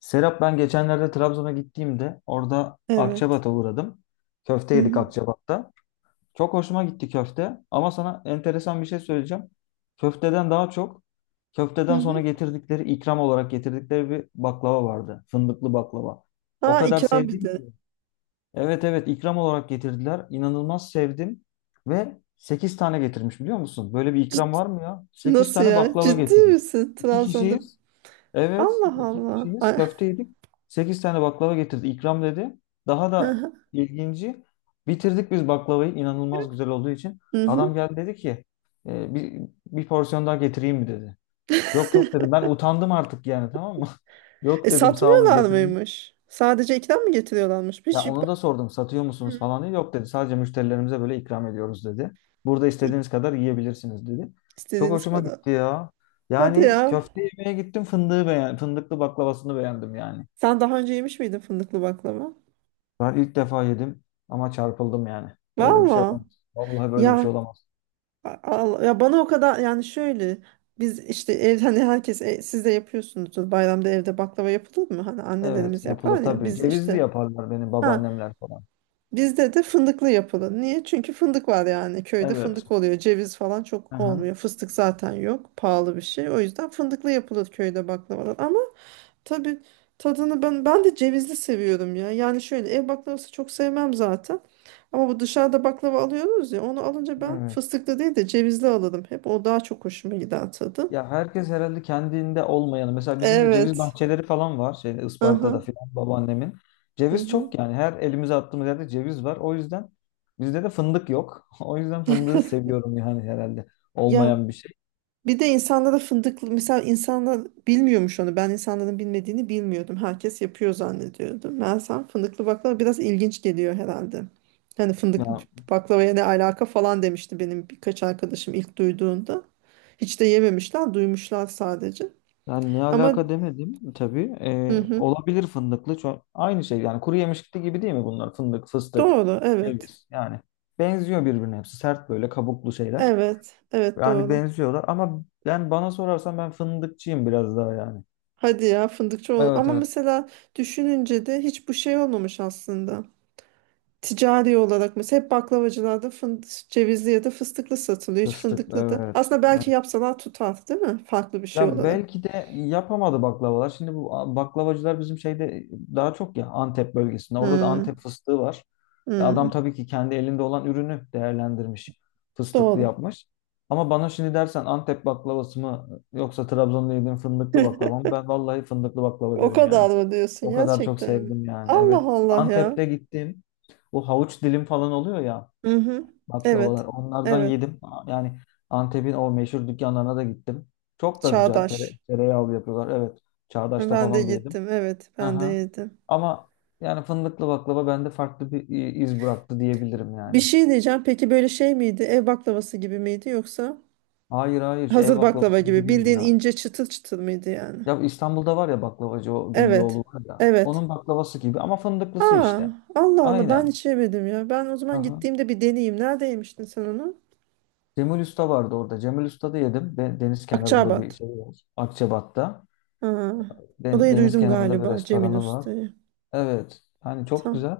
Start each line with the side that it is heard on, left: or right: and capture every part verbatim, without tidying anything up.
left: Serap ben geçenlerde Trabzon'a gittiğimde orada
right: Evet.
left: Akçabat'a uğradım. Köfte
right: Hı
left: yedik
right: hı.
left: Akçabat'ta. Çok hoşuma gitti köfte ama sana enteresan bir şey söyleyeceğim. Köfteden daha çok
right: Hı
left: köfteden sonra
right: hı.
left: getirdikleri ikram olarak getirdikleri bir baklava vardı. Fındıklı baklava. O
right: Aa,
left: kadar
right: ikram bir
left: sevdim
right: de.
left: ki. Evet evet, ikram olarak getirdiler. İnanılmaz sevdim ve sekiz tane getirmiş, biliyor musun? Böyle bir ikram
right: Ciddi.
left: var mı ya? Sekiz
right: Nasıl
left: tane
right: ya?
left: baklava
right: Ciddi
left: getirmiş.
right: misin?
left: İki
right: Trabzon'da
left: kişiyiz. Evet,
right: Allah
left: iki
right: Allah.
left: kişiyiz.
right: Ay-
left: Köfte yedik. Sekiz tane baklava getirdi. İkram dedi. Daha da ilginci. Bitirdik biz baklavayı, inanılmaz güzel olduğu için.
right: Hı hı.
left: Adam geldi, dedi ki: "E, bir, bir porsiyon daha getireyim mi?" dedi. Yok yok dedim. Ben utandım artık, yani tamam mı?
right: E
left: Yok dedim, sağ olun,
right: satmıyorlar
left: getirmeyin.
right: mıymış? Sadece ikram mı getiriyorlarmış? Bir
left: Ya
right: şey.
left: onu da sordum, satıyor musunuz
right: Hı.
left: falan diye. Yok dedi, sadece müşterilerimize böyle ikram ediyoruz dedi. Burada
right: İ-
left: istediğiniz kadar yiyebilirsiniz dedi. Çok
right: İstediğiniz
left: hoşuma
right: kadar.
left: gitti ya.
right: Hadi
left: Yani
right: ya.
left: köfte yemeye gittim, fındığı beğen fındıklı baklavasını beğendim yani.
right: Sen daha önce yemiş miydin fındıklı baklava?
left: Ben ilk defa yedim ama çarpıldım yani. Böyle bir şey
right: Valla.
left: olamaz. Vallahi böyle bir şey
right: Ya
left: olamaz.
right: a- Allah, ya bana o kadar yani şöyle biz işte ev hani herkes e, siz de yapıyorsunuzdur bayramda evde baklava yapılır mı? Hani
left: Evet,
right: annelerimiz
left: yapılır
right: yapar ya
left: tabii.
right: biz
left: Cevizli
right: işte.
left: yaparlar benim
right: Ha,
left: babaannemler falan.
right: bizde de fındıklı yapılı. Niye? Çünkü fındık var yani. Köyde
left: Evet.
right: fındık oluyor. Ceviz falan çok
left: Aha.
right: olmuyor. Fıstık zaten yok. Pahalı bir şey. O yüzden fındıklı yapılır köyde baklavalar. Ama tabii tadını ben ben de cevizli seviyorum ya. Yani şöyle ev baklavası çok sevmem zaten. Ama bu dışarıda baklava alıyoruz ya. Onu alınca ben
left: Evet.
right: fıstıklı değil de cevizli alırım. Hep o daha çok hoşuma gider tadı.
left: Ya herkes herhalde kendinde olmayanı. Mesela bizim de ceviz
right: Evet.
left: bahçeleri falan var. Şeyde, Isparta'da
right: Aha.
left: falan, babaannemin.
right: Hı
left: Ceviz
right: hı.
left: çok yani. Her elimize attığımız yerde ceviz var. O yüzden bizde de fındık yok. O yüzden fındığı seviyorum yani herhalde.
right: Ya.
left: Olmayan bir şey.
right: Bir de insanlara fındıklı mesela insanlar bilmiyormuş onu. Ben insanların bilmediğini bilmiyordum. Herkes yapıyor zannediyordum. Meğersem fındıklı baklava biraz ilginç geliyor herhalde. Hani fındıklı
left: Ya.
right: baklavaya ne alaka falan demişti benim birkaç arkadaşım ilk duyduğunda. Hiç de yememişler, duymuşlar sadece.
left: Yani ne
right: Ama
left: alaka demedim tabii.
right: hı
left: Ee,
right: hı,
left: olabilir fındıklı. Çok, aynı şey yani, kuru yemişlikli gibi değil mi bunlar? Fındık, fıstık,
right: doğru evet.
left: ceviz yani. Benziyor birbirine hepsi. Sert böyle kabuklu şeyler.
right: Evet, evet
left: Yani
right: doğru.
left: benziyorlar ama, ben, bana sorarsan ben fındıkçıyım biraz daha yani.
right: Hadi ya, fındıkçı ol.
left: Evet
right: Ama
left: evet.
right: mesela düşününce de hiç bu şey olmamış aslında. Ticari olarak mesela hep baklavacılarda fındık, cevizli ya da fıstıklı satılıyor. Hiç
left: Fıstık
right: fındıklı da.
left: evet.
right: Aslında belki yapsalar tutar, değil mi? Farklı bir şey
left: Ya
right: olarak.
left: belki de yapamadı baklavalar. Şimdi bu a- baklavacılar bizim şeyde daha çok ya Antep bölgesinde. Orada da
right: Hmm,
left: Antep fıstığı var. Ya adam
right: hmm.
left: tabii ki kendi elinde olan ürünü değerlendirmiş. Fıstıklı
right: Doğru.
left: yapmış. Ama bana şimdi dersen, Antep baklavası mı yoksa Trabzon'da yediğim fındıklı baklava mı? Ben vallahi fındıklı baklava
right: O
left: derim yani.
right: kadar mı diyorsun
left: O kadar çok
right: gerçekten? Mi?
left: sevdim yani.
right: Allah
left: Evet.
right: Allah ya.
left: Antep'te gittim. Bu havuç dilim falan oluyor ya
right: Hı hı.
left: baklavalar.
right: Evet.
left: Onlardan
right: Evet.
left: yedim. Yani Antep'in o meşhur dükkanlarına da gittim. Çok da güzel. Tere,
right: Çağdaş.
left: tereyağlı yapıyorlar. Evet. Çağdaş'ta
right: Ben de
left: falan da yedim.
right: gittim. Evet, ben de
left: Aha.
right: yedim.
left: Ama yani fındıklı baklava bende farklı bir i- iz bıraktı diyebilirim
right: Bir
left: yani.
right: şey diyeceğim. Peki böyle şey miydi? Ev baklavası gibi miydi yoksa
left: Hayır hayır, ev
right: hazır baklava
left: baklavası gibi
right: gibi?
left: değil
right: Bildiğin
left: ya.
right: ince çıtır çıtır mıydı yani?
left: Ya İstanbul'da var ya baklavacı, o Güllüoğlu
right: Evet.
left: var ya.
right: Evet.
left: Onun baklavası gibi ama fındıklısı
right: Aa,
left: işte.
right: Allah Allah ben
left: Aynen.
right: hiç yemedim ya. Ben o zaman
left: Aha.
right: gittiğimde bir deneyeyim. Nerede yemiştin sen onu?
left: Cemil Usta vardı orada. Cemil Usta'da yedim. De- Deniz kenarında bir
right: Akçaabat.
left: şey var. Akçabat'ta.
right: Ha.
left: Den-
right: Odayı
left: Deniz
right: duydum
left: kenarında bir
right: galiba Cemil
left: restoranı var.
right: Usta'yı.
left: Evet. Hani çok
right: Tamam.
left: güzel.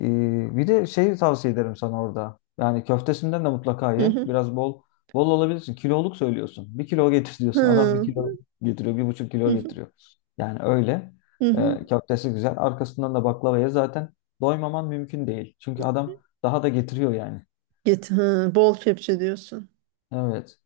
left: Ee, bir de şeyi tavsiye ederim sana orada. Yani köftesinden de mutlaka
right: Hı
left: ye.
right: hı.
left: Biraz bol bol alabilirsin. Kiloluk söylüyorsun. Bir kilo getir diyorsun. Adam bir
right: Hı
left: kilo getiriyor. Bir buçuk kilo
right: hı.
left: getiriyor. Yani öyle.
right: Hı hı.
left: Ee, köftesi güzel. Arkasından da baklava ye. Zaten doymaman mümkün değil, çünkü adam daha da getiriyor yani.
right: Git. Hı. Bol kepçe diyorsun.
left: Evet.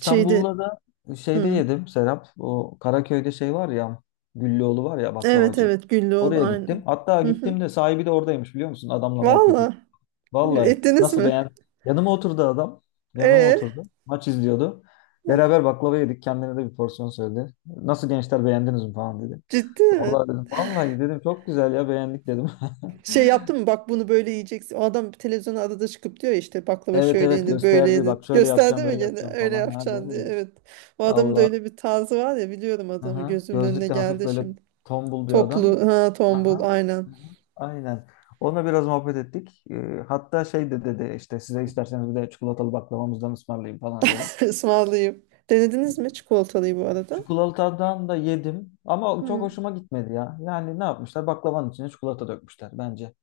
right: Şeydi.
left: da şeyde
right: Hı.
left: yedim Serap. O Karaköy'de şey var ya, Güllüoğlu var ya
right: Evet
left: baklavacı.
right: evet, Güllüoğlu
left: Oraya gittim.
right: aynen.
left: Hatta
right: Hı
left: gittim
right: hı.
left: de sahibi de oradaymış, biliyor musun? Adamla muhabbet ettim.
right: Valla.
left: Vallahi
right: Ettiniz
left: nasıl
right: mi?
left: beğen. Yanıma oturdu adam. Yanıma
right: E.
left: oturdu. Maç izliyordu. Beraber baklava yedik. Kendine de bir porsiyon söyledi. Nasıl gençler, beğendiniz mi falan dedi.
right: Ciddi mi?
left: Vallahi dedim. Vallahi dedim, çok güzel ya, beğendik dedim.
right: Şey yaptın mı, bak bunu böyle yiyeceksin. O adam televizyona adada çıkıp diyor ya işte baklava
left: Evet
right: şöyle
left: evet,
right: yenir böyle
left: gösterdi.
right: yenir.
left: Bak şöyle
right: Gösterdi
left: yapacağım,
right: mi
left: böyle
right: gene
left: yapacağım
right: öyle
left: falan. Ha
right: yapacaksın diye.
left: dedi.
right: Evet. O adamın da
left: Allah.
right: öyle bir tarzı var ya, biliyorum adamı,
left: Aha.
right: gözümün önüne
left: Gözlükle, hafif
right: geldi
left: böyle
right: şimdi.
left: tombul bir adam.
right: Toplu ha, tombul
left: Aha.
right: aynen.
left: Aha. Aynen. Onunla biraz muhabbet ettik. Ee, hatta şey de dedi, işte size isterseniz bir de çikolatalı baklavamızdan ısmarlayayım falan dedi.
right: Ismarlayayım. Denediniz mi çikolatalıyı bu arada?
left: Çikolatadan da yedim ama çok
right: Hı.
left: hoşuma gitmedi ya. Yani ne yapmışlar? Baklavanın içine çikolata dökmüşler bence.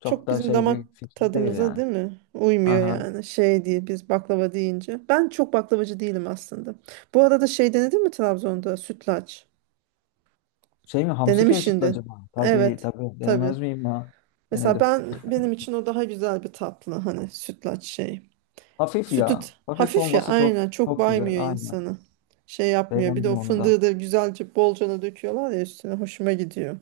left: Çok
right: Çok
left: da
right: bizim
left: şey bir
right: damak
left: fikir değil
right: tadımıza
left: yani.
right: değil mi? Uymuyor
left: Aha.
right: yani şey diye biz baklava deyince. Ben çok baklavacı değilim aslında. Bu arada şey denedin mi Trabzon'da, sütlaç?
left: Şey mi, hamsi köy sütlü
right: Denemişsindir.
left: acaba? Tabii
right: Evet
left: tabii,
right: tabii.
left: denemez miyim ya?
right: Mesela
left: Denedim.
right: ben, benim için o daha güzel bir tatlı, hani sütlaç şey.
left: Hafif
right: Sütü
left: ya. Hafif
right: hafif ya
left: olması çok
right: aynen, çok
left: çok güzel.
right: baymıyor
left: Aynen.
right: insanı. Şey yapmıyor. Bir de
left: Beğendim
right: o
left: onu
right: fındığı
left: da.
right: da güzelce bolcana döküyorlar ya üstüne, hoşuma gidiyor.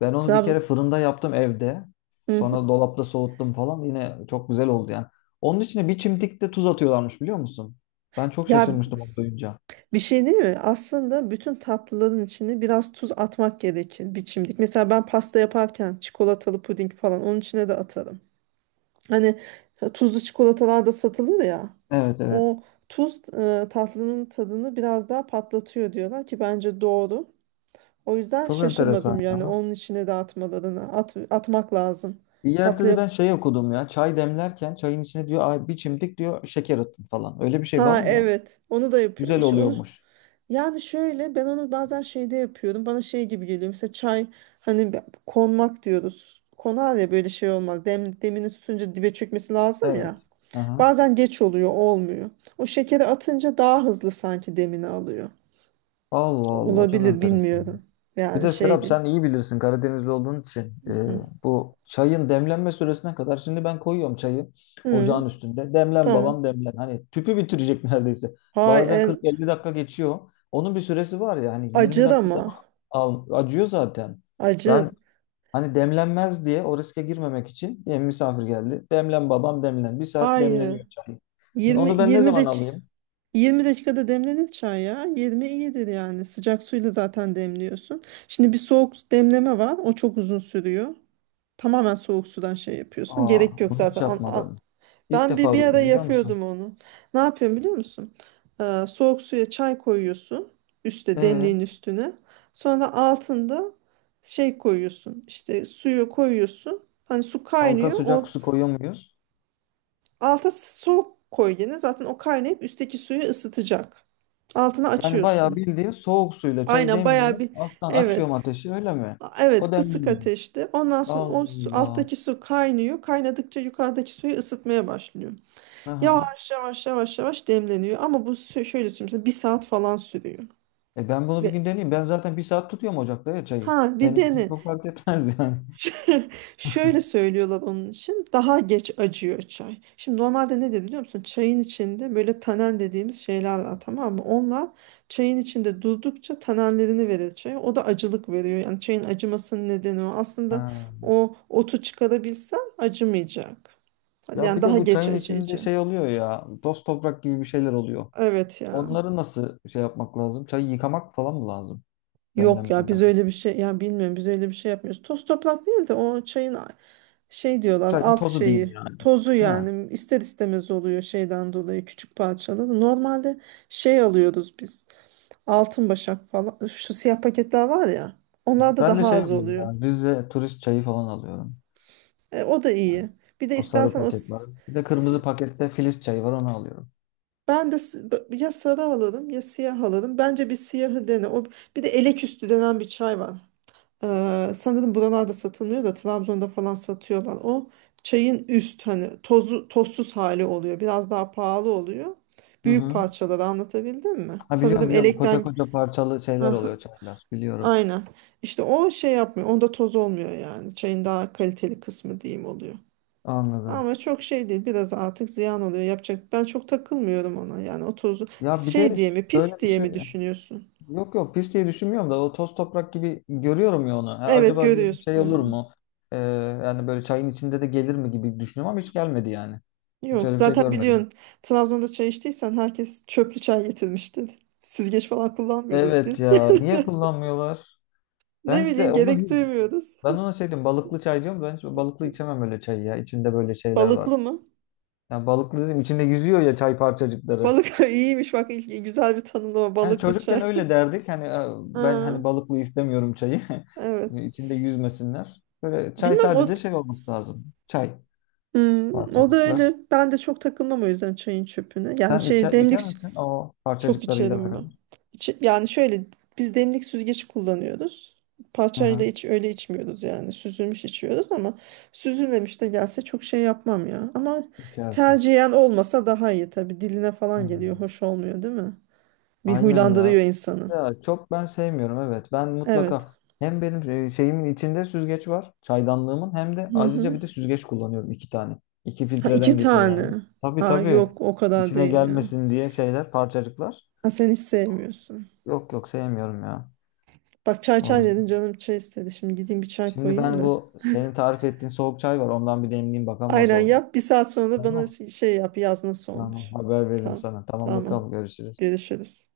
left: Ben onu bir kere
right: Trabzon.
left: fırında yaptım evde.
right: Hı hı.
left: Sonra dolapta soğuttum falan. Yine çok güzel oldu yani. Onun içine bir çimdik de tuz atıyorlarmış, biliyor musun? Ben çok
right: Ya
left: şaşırmıştım onu duyunca.
right: bir şey değil mi? Aslında bütün tatlıların içine biraz tuz atmak gerekir biçimlik. Mesela ben pasta yaparken çikolatalı puding falan, onun içine de atarım. Hani ta- tuzlu çikolatalar da satılır ya.
left: Evet evet.
right: O tuz e, tatlının tadını biraz daha patlatıyor diyorlar ki bence doğru. O yüzden
left: Çok enteresan
right: şaşırmadım yani,
left: ya.
right: onun içine de atmalarını at, atmak lazım
left: Bir yerde de
right: tatlıya.
left: ben şey okudum ya. Çay demlerken çayın içine diyor: "Ay, bir çimdik diyor, şeker atın falan." Öyle bir şey var
right: Ha
left: mı ya?
right: evet, onu da
left: Güzel
right: yapıyor. Şu, onu,
left: oluyormuş.
right: yani şöyle ben onu bazen şeyde yapıyorum. Bana şey gibi geliyor. Mesela çay hani be- konmak diyoruz. Konar ya, böyle şey olmaz. Dem, demini tutunca dibe çökmesi lazım ya.
left: Evet. Aha.
right: Bazen geç oluyor, olmuyor. O şekeri atınca daha hızlı sanki demini alıyor.
left: Allah Allah, çok
right: Olabilir,
left: enteresan.
right: bilmiyorum.
left: Bir
right: Yani
left: de Serap,
right: şeydi.
left: sen iyi bilirsin Karadenizli olduğun için. Ee,
right: Hı.
left: bu çayın demlenme süresine kadar şimdi ben koyuyorum çayı
right: Hı,
left: ocağın üstünde. Demlen
right: tamam.
left: babam demlen. Hani tüpü bitirecek neredeyse.
right: Hayır,
left: Bazen
right: en-
left: kırk elli dakika geçiyor. Onun bir süresi var ya, hani yirmi
right: acır
left: dakikada mı
right: ama.
left: al, acıyor zaten.
right: Acır.
left: Ben hani demlenmez diye o riske girmemek için, yani misafir geldi, demlen babam demlen. Bir saat
right: Hayır.
left: demleniyor çay.
right: 20
left: Onu ben ne
right: 20
left: zaman
right: dak
left: alayım?
right: yirmi dakikada demlenir çay ya. yirmi iyidir yani. Sıcak suyla zaten demliyorsun. Şimdi bir soğuk demleme var. O çok uzun sürüyor. Tamamen soğuk sudan şey yapıyorsun.
left: Aa,
right: Gerek yok
left: bunu hiç
right: zaten. An, an-
left: yapmadım. İlk
right: ben bir,
left: defa
right: bir ara
left: duydum, biliyor musun?
right: yapıyordum onu. Ne yapıyorum biliyor musun? Ee, soğuk suya çay koyuyorsun. Üste,
left: Ee?
right: demliğin üstüne. Sonra altında şey koyuyorsun. İşte suyu koyuyorsun. Hani su
left: Alta
right: kaynıyor.
left: sıcak
right: O
left: su koyuyor muyuz?
right: alta soğuk koy gene. Zaten o kaynayıp üstteki suyu ısıtacak. Altını
left: Yani bayağı
right: açıyorsun.
left: bildiğin soğuk suyla çayı
right: Aynen, bayağı
left: demliyorum.
right: bir
left: Alttan
right: evet.
left: açıyorum ateşi, öyle mi?
right: A- Evet,
left: O
right: kısık
left: demleniyor.
right: ateşte. Ondan sonra
left: Allah
right: o su-
left: Allah.
right: alttaki su kaynıyor. Kaynadıkça yukarıdaki suyu ısıtmaya başlıyor.
left: Aha.
right: Yavaş yavaş yavaş yavaş demleniyor. Ama bu sü- şöyle söyleyeyim sana, bir saat falan sürüyor.
left: E ben bunu bir
right: Ve
left: gün deneyeyim. Ben zaten bir saat tutuyorum ocakta ya çayı.
right: ha, bir
left: Benim için
right: dene.
left: çok fark etmez yani.
right: Şöyle söylüyorlar onun için. Daha geç acıyor çay. Şimdi normalde ne de biliyor musun? Çayın içinde böyle tanen dediğimiz şeyler var, tamam mı? Onlar çayın içinde durdukça tanenlerini verir çaya. O da acılık veriyor. Yani çayın acımasının nedeni o. Aslında
left: Ha.
right: o otu çıkarabilsen acımayacak.
left: Ya
right: Yani
left: bir de
right: daha
left: bu
right: geç
left: çayın içinde
right: acıyacak.
left: şey oluyor ya. Toz toprak gibi bir şeyler oluyor.
right: Evet ya.
left: Onları nasıl şey yapmak lazım? Çayı yıkamak falan mı lazım
right: Yok ya,
left: demlenmeden?
right: biz öyle bir şey ya bilmiyorum, biz öyle bir şey yapmıyoruz. Toz toprak değil de o çayın a- şey diyorlar,
left: Çayın
right: alt
left: tozu diyeyim
right: şeyi
left: yani.
right: tozu
left: Ha.
right: yani ister istemez oluyor şeyden dolayı, küçük parçaları. Normalde şey alıyoruz biz, altın başak falan, şu siyah paketler var ya, onlar da
left: Ben de
right: daha
left: şey
right: az
left: alıyorum
right: oluyor.
left: ya. Rize turist çayı falan alıyorum.
right: E, o da iyi. Bir de
left: O sarı
right: istersen o
left: paket var.
right: s-
left: Bir de kırmızı
right: s-
left: pakette Filiz çayı var, onu alıyorum.
right: ben de s- b- ya sarı alırım ya siyah alırım. Bence bir siyahı dene. O, bir de elek üstü denen bir çay var. Ee, sanırım buralarda satılmıyor da Trabzon'da falan satıyorlar. O çayın üst hani tozu, tozsuz hali oluyor. Biraz daha pahalı oluyor.
left: Hı
right: Büyük
left: hı.
right: parçaları anlatabildim mi?
left: Ha, biliyorum
right: Sanırım
left: biliyorum. Koca
right: elekten.
left: koca parçalı şeyler
right: Aha,
left: oluyor çaylar. Biliyorum.
right: aynen. İşte o şey yapmıyor. Onda toz olmuyor yani. Çayın daha kaliteli kısmı diyeyim oluyor.
left: Anladım.
right: Ama çok şey değil. Biraz artık ziyan oluyor. Yapacak. Ben çok takılmıyorum ona. Yani o tozu
left: Ya bir
right: şey
left: de
right: diye mi,
left: şöyle
right: pis
left: bir
right: diye
left: şey.
right: mi düşünüyorsun?
left: Yok yok, pis diye düşünmüyorum da o toz toprak gibi görüyorum ya onu. Ha,
right: Evet,
left: acaba diyorum,
right: görüyorsun.
left: şey olur
right: Hmm.
left: mu? Ee, yani böyle çayın içinde de gelir mi gibi düşünüyorum ama hiç gelmedi yani. Hiç
right: Yok,
left: öyle bir şey
right: zaten
left: görmedim.
right: biliyorsun Trabzon'da çay içtiysen herkes çöplü çay getirmişti. Süzgeç falan kullanmıyoruz
left: Evet
right: biz.
left: ya, niye kullanmıyorlar? Ben
right: Ne bileyim,
left: işte onu,
right: gerek duymuyoruz.
left: ben ona şey diyorum, balıklı çay diyorum. Ben hiç balıklı içemem öyle çayı ya. İçinde böyle şeyler var.
right: Balıklı mı?
left: Yani balıklı dedim, içinde yüzüyor ya çay parçacıkları.
right: Balık iyiymiş bak ilk- güzel bir tanımlama,
left: Yani
right: balıklı
left: çocukken
right: çay.
left: öyle derdik. Hani e, ben
right: Ha,
left: hani balıklı istemiyorum çayı.
right: evet.
left: E, İçinde yüzmesinler. Böyle çay
right: Bilmem o.
left: sadece şey olması lazım. Çay
right: Hmm, o da
left: parçacıklar.
right: öyle. Ben de çok takılmam o yüzden çayın çöpüne. Yani
left: Sen
right: şey
left: içer, içer
right: demlik.
left: misin? O
right: Çok
left: parçacıklarıyla
right: içerim ben.
left: beraber.
right: Yani şöyle biz demlik süzgeci kullanıyoruz.
left: Hı
right: Parçayla
left: hı,
right: iç öyle içmiyoruz yani. Süzülmüş içiyoruz ama süzülmemiş de gelse çok şey yapmam ya. Ama
left: içersin.
right: tercihen olmasa daha iyi tabii. Diline falan geliyor.
left: Hmm.
right: Hoş olmuyor değil mi? Bir
left: Aynen ya.
right: huylandırıyor insanı.
left: Ya çok ben sevmiyorum, evet. Ben
right: Evet.
left: mutlaka, hem benim e, şeyimin içinde süzgeç var, çaydanlığımın, hem de
right: Hı
left: ayrıca
right: hı.
left: bir de süzgeç kullanıyorum, iki tane. İki
right: Ha, iki
left: filtreden geçiyor yani.
right: tane.
left: Tabii
right: Ha
left: tabii.
right: yok, o kadar
left: İçine
right: değil ya.
left: gelmesin diye şeyler, parçacıklar.
right: Ha sen hiç sevmiyorsun.
left: Yok yok, sevmiyorum ya.
right: Bak çay
left: O
right: çay dedin,
left: yüzden.
right: canım çay istedi. Şimdi gideyim bir çay
left: Şimdi
right: koyayım
left: ben
right: da.
left: bu senin tarif ettiğin soğuk çay var. Ondan bir demleyeyim, bakalım nasıl
right: Aynen
left: olacak.
right: yap. Bir saat sonra da bana
left: Tamam.
right: şey şey yap. Yaz nasıl
left: Tamam.
right: olmuş.
left: Haber veririm
right: Tamam.
left: sana. Tamam
right: Tamam.
left: bakalım, görüşürüz.
right: Görüşürüz.